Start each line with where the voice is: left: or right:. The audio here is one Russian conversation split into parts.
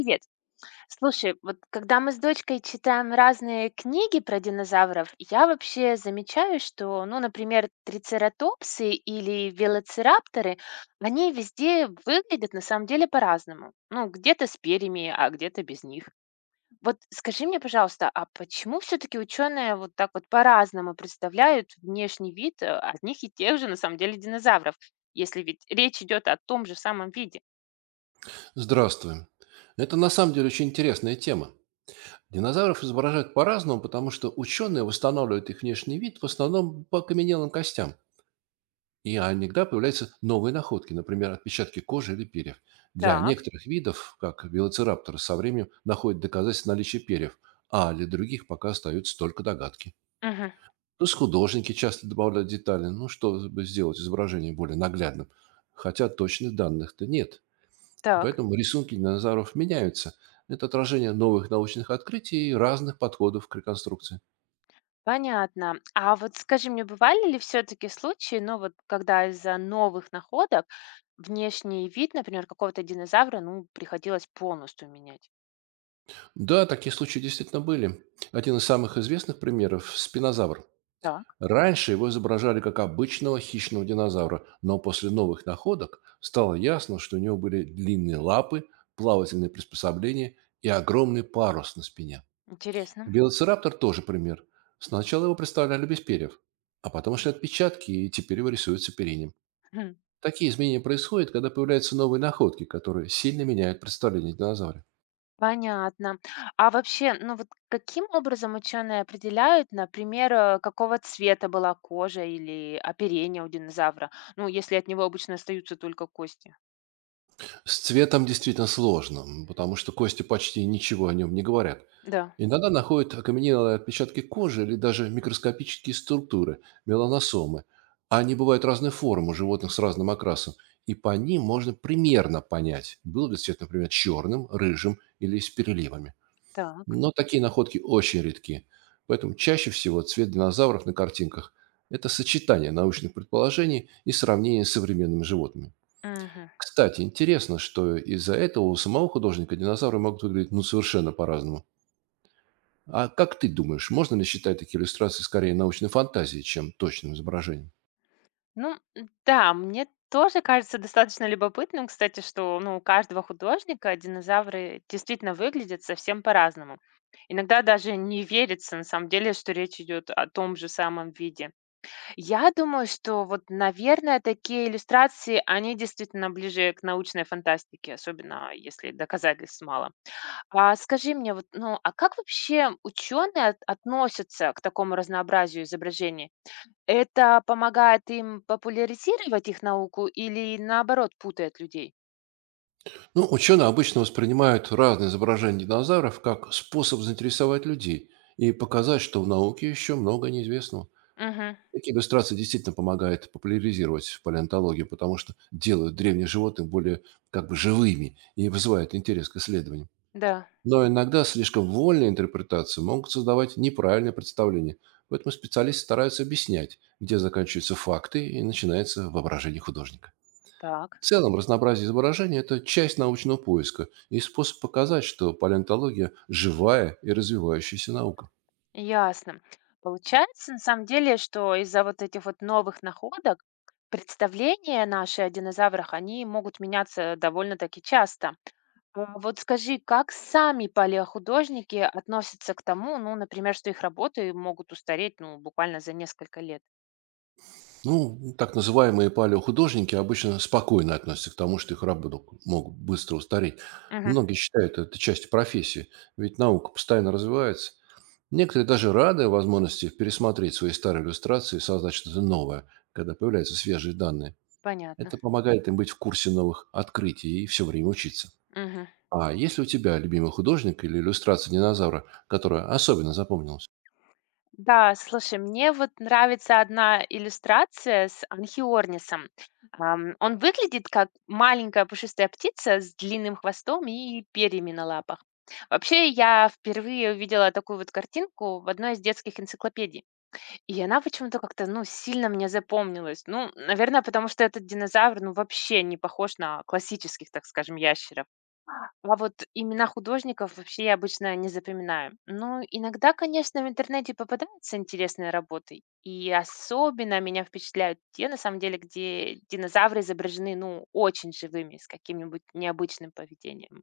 left: Привет. Слушай, вот когда мы с дочкой читаем разные книги про динозавров, я вообще замечаю, что, ну, например, трицератопсы или велоцирапторы, они везде выглядят на самом деле по-разному. Ну, где-то с перьями, а где-то без них. Вот скажи мне, пожалуйста, а почему все-таки ученые вот так вот по-разному представляют внешний вид одних и тех же, на самом деле, динозавров, если ведь речь идет о том же самом виде?
right: Здравствуй. Это на самом деле очень интересная тема. Динозавров изображают по-разному, потому что ученые восстанавливают их внешний вид в основном по окаменелым костям. И иногда появляются новые находки, например, отпечатки кожи или перьев. Для
left: Так.
right: некоторых видов, как велоцирапторы, со временем находят доказательства наличия перьев, а для других пока остаются только догадки.
left: Мгм.
right: Плюс художники часто добавляют детали, ну, чтобы сделать изображение более наглядным. Хотя точных данных-то нет.
left: Так.
right: Поэтому рисунки динозавров меняются. Это отражение новых научных открытий и разных подходов к реконструкции.
left: Понятно. А вот скажи мне, бывали ли все-таки случаи, ну вот когда из-за новых находок внешний вид, например, какого-то динозавра, ну, приходилось полностью менять?
right: Да, такие случаи действительно были. Один из самых известных примеров – спинозавр.
left: Так,
right: Раньше его изображали как обычного хищного динозавра, но после новых находок стало ясно, что у него были длинные лапы, плавательные приспособления и огромный парус на спине.
left: интересно.
right: Велоцираптор тоже пример. Сначала его представляли без перьев, а потом шли отпечатки, и теперь его рисуют с оперением.
left: Мгм.
right: Такие изменения происходят, когда появляются новые находки, которые сильно меняют представление о динозавре.
left: Понятно. А вообще, ну вот каким образом ученые определяют, например, какого цвета была кожа или оперение у динозавра? Ну, если от него обычно остаются только кости.
right: С цветом действительно сложно, потому что кости почти ничего о нем не говорят.
left: Да,
right: Иногда находят окаменелые отпечатки кожи или даже микроскопические структуры, меланосомы. Они бывают разной формы у животных с разным окрасом, и по ним можно примерно понять, был ли цвет, например, черным, рыжим или с переливами.
left: так.
right: Но такие находки очень редки, поэтому чаще всего цвет динозавров на картинках – это сочетание научных предположений и сравнение с современными животными.
left: Мгм.
right: Кстати, интересно, что из-за этого у самого художника динозавры могут выглядеть ну совершенно по-разному. А как ты думаешь, можно ли считать такие иллюстрации скорее научной фантазией, чем точным изображением?
left: Ну да, мне тоже кажется достаточно любопытным, кстати, что ну, у каждого художника динозавры действительно выглядят совсем по-разному. Иногда даже не верится, на самом деле, что речь идет о том же самом виде. Я думаю, что вот, наверное, такие иллюстрации, они действительно ближе к научной фантастике, особенно если доказательств мало. А скажи мне, вот, ну, а как вообще ученые относятся к такому разнообразию изображений? Это помогает им популяризировать их науку или, наоборот, путает людей?
right: Ну, ученые обычно воспринимают разные изображения динозавров как способ заинтересовать людей и показать, что в науке еще много неизвестного.
left: Мгм.
right: Такие иллюстрации действительно помогают популяризировать палеонтологию, потому что делают древних животных более как бы живыми и вызывают интерес к исследованиям.
left: Да.
right: Но иногда слишком вольные интерпретации могут создавать неправильное представление. Поэтому специалисты стараются объяснять, где заканчиваются факты и начинается воображение художника.
left: Так,
right: В целом, разнообразие изображений – это часть научного поиска и способ показать, что палеонтология – живая и развивающаяся наука.
left: ясно. Получается, на самом деле, что из-за вот этих вот новых находок представления наши о динозаврах, они могут меняться довольно-таки часто. А вот скажи, как сами палеохудожники относятся к тому, ну, например, что их работы могут устареть, ну, буквально за несколько лет?
right: Ну, так называемые палеохудожники обычно спокойно относятся к тому, что их работы могут быстро устареть.
left: Мгм.
right: Многие считают это частью профессии, ведь наука постоянно развивается. Некоторые даже рады возможности пересмотреть свои старые иллюстрации и создать что-то новое, когда появляются свежие данные.
left: Понятно.
right: Это помогает им быть в курсе новых открытий и все время учиться.
left: Мгм.
right: А есть ли у тебя любимый художник или иллюстрация динозавра, которая особенно запомнилась?
left: Да, слушай, мне вот нравится одна иллюстрация с анхиорнисом. Он выглядит как маленькая пушистая птица с длинным хвостом и перьями на лапах. Вообще, я впервые увидела такую вот картинку в одной из детских энциклопедий. И она почему-то как-то, ну, сильно мне запомнилась. Ну, наверное, потому что этот динозавр, ну, вообще не похож на классических, так скажем, ящеров. А вот имена художников вообще я обычно не запоминаю. Ну, иногда, конечно, в интернете попадаются интересные работы. И особенно меня впечатляют те, на самом деле, где динозавры изображены, ну, очень живыми, с каким-нибудь необычным поведением.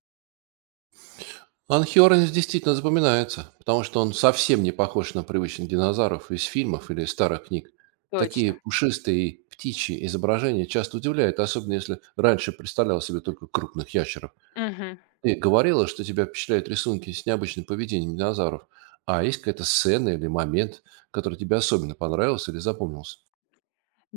right: Анхиоренс действительно запоминается, потому что он совсем не похож на привычных динозавров из фильмов или старых книг. Такие
left: Точно.
right: пушистые и птичьи изображения часто удивляют, особенно если раньше представлял себе только крупных ящеров.
left: Мгм.
right: Ты говорила, что тебя впечатляют рисунки с необычным поведением динозавров. А есть какая-то сцена или момент, который тебе особенно понравился или запомнился?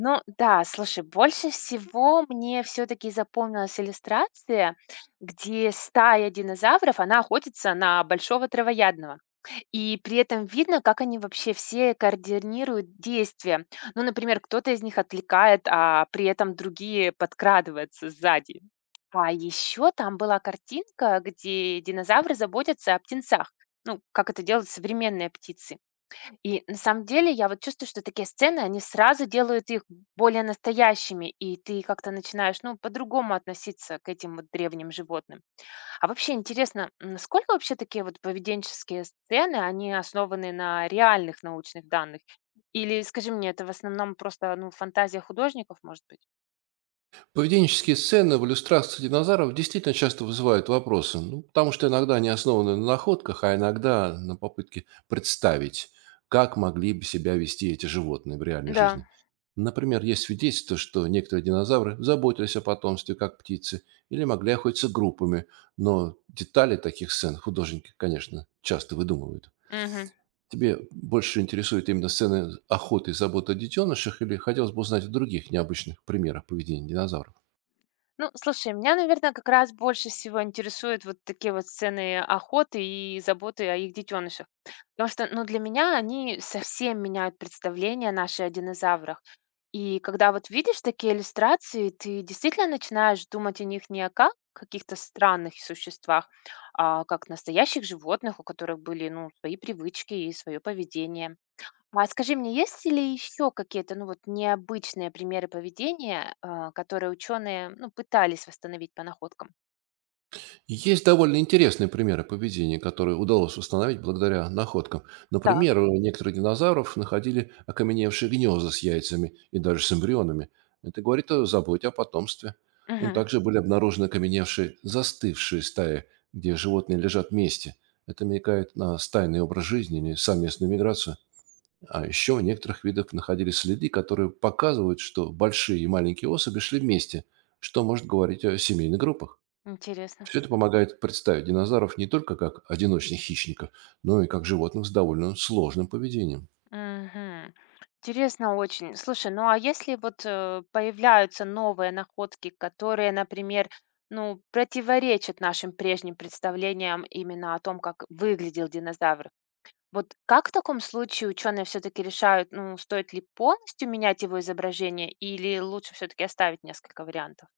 left: Ну да, слушай, больше всего мне все-таки запомнилась иллюстрация, где стая динозавров, она охотится на большого травоядного. И при этом видно, как они вообще все координируют действия. Ну, например, кто-то из них отвлекает, а при этом другие подкрадываются сзади. А еще там была картинка, где динозавры заботятся о птенцах. Ну, как это делают современные птицы. И на самом деле я вот чувствую, что такие сцены, они сразу делают их более настоящими, и ты как-то начинаешь, ну, по-другому относиться к этим вот древним животным. А вообще интересно, сколько вообще такие вот поведенческие сцены, они основаны на реальных научных данных? Или, скажи мне, это в основном просто, ну, фантазия художников, может быть?
right: Поведенческие сцены в иллюстрации динозавров действительно часто вызывают вопросы, ну, потому что иногда они основаны на находках, а иногда на попытке представить, как могли бы себя вести эти животные в реальной
left: Да.
right: жизни. Например, есть свидетельство, что некоторые динозавры заботились о потомстве, как птицы, или могли охотиться группами, но детали таких сцен художники, конечно, часто выдумывают.
left: Мгм.
right: Тебе больше интересуют именно сцены охоты и заботы о детенышах, или хотелось бы узнать о других необычных примерах поведения динозавров?
left: Ну, слушай, меня, наверное, как раз больше всего интересуют вот такие вот сцены охоты и заботы о их детенышах. Потому что, ну, для меня они совсем меняют представление наши о динозаврах. И когда вот видишь такие иллюстрации, ты действительно начинаешь думать о них не как каких-то странных существах, а как настоящих животных, у которых были, ну, свои привычки и свое поведение. А скажи мне, есть ли еще какие-то, ну вот, необычные примеры поведения, которые ученые, ну, пытались восстановить по находкам?
right: Есть довольно интересные примеры поведения, которые удалось установить благодаря находкам. Например,
left: Так.
right: у некоторых динозавров находили окаменевшие гнезда с яйцами и даже с эмбрионами. Это говорит о заботе о потомстве. Ну,
left: Мгм.
right: также были обнаружены окаменевшие застывшие стаи, где животные лежат вместе. Это намекает на стайный образ жизни или совместную миграцию. А еще у некоторых видов находились следы, которые показывают, что большие и маленькие особи шли вместе, что может говорить о семейных группах.
left: Интересно.
right: Все это помогает представить динозавров не только как одиночных хищников, но и как животных с довольно сложным поведением.
left: Мгм. Интересно очень. Слушай, ну а если вот появляются новые находки, которые, например, ну, противоречат нашим прежним представлениям именно о том, как выглядел динозавр, вот как в таком случае ученые все-таки решают, ну, стоит ли полностью менять его изображение или лучше все-таки оставить несколько вариантов?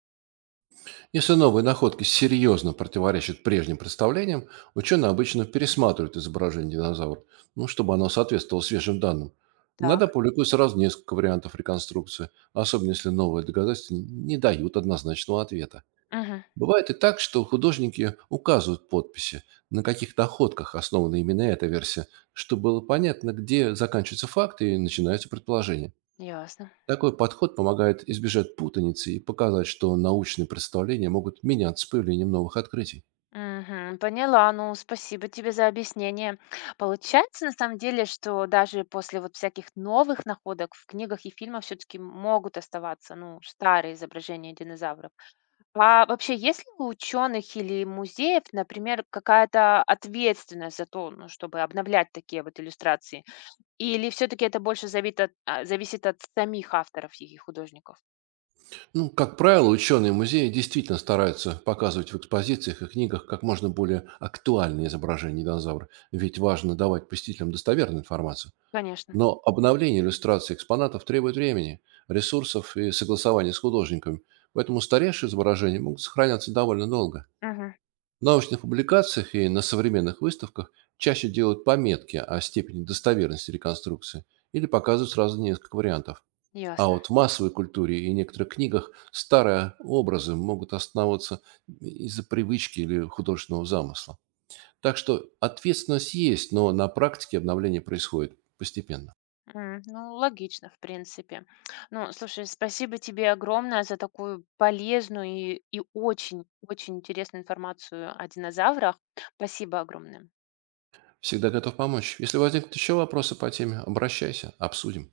right: Если новые находки серьезно противоречат прежним представлениям, ученые обычно пересматривают изображение динозавра, ну, чтобы оно соответствовало свежим данным. Иногда
left: Так,
right: публикуют сразу несколько вариантов реконструкции, особенно если новые доказательства не дают однозначного ответа.
left: угу,
right: Бывает и так, что художники указывают подписи, на каких находках основана именно эта версия, чтобы было понятно, где заканчиваются факты и начинаются предположения.
left: ясно.
right: Такой подход помогает избежать путаницы и показать, что научные представления могут меняться с появлением новых открытий.
left: Мгм, поняла. Ну, спасибо тебе за объяснение. Получается, на самом деле, что даже после вот всяких новых находок в книгах и фильмах все-таки могут оставаться, ну, старые изображения динозавров. А вообще, есть ли у ученых или музеев, например, какая-то ответственность за то, ну, чтобы обновлять такие вот иллюстрации? Или все таки это больше зависит от самих авторов и художников?
right: Ну, как правило, ученые музея действительно стараются показывать в экспозициях и книгах как можно более актуальные изображения динозавра, ведь важно давать посетителям достоверную информацию.
left: Конечно.
right: Но обновление иллюстраций экспонатов требует времени, ресурсов и согласования с художниками, поэтому старейшие изображения могут сохраняться довольно долго.
left: Мгм.
right: В научных публикациях и на современных выставках чаще делают пометки о степени достоверности реконструкции или показывают сразу несколько вариантов. А
left: Ясно.
right: вот в массовой культуре и некоторых книгах старые образы могут основываться из-за привычки или художественного замысла. Так что ответственность есть, но на практике обновление происходит постепенно.
left: Ну, логично, в принципе. Ну, слушай, спасибо тебе огромное за такую полезную и очень, очень интересную информацию о динозаврах. Спасибо огромное.
right: Всегда готов помочь. Если возникнут еще вопросы по теме, обращайся, обсудим.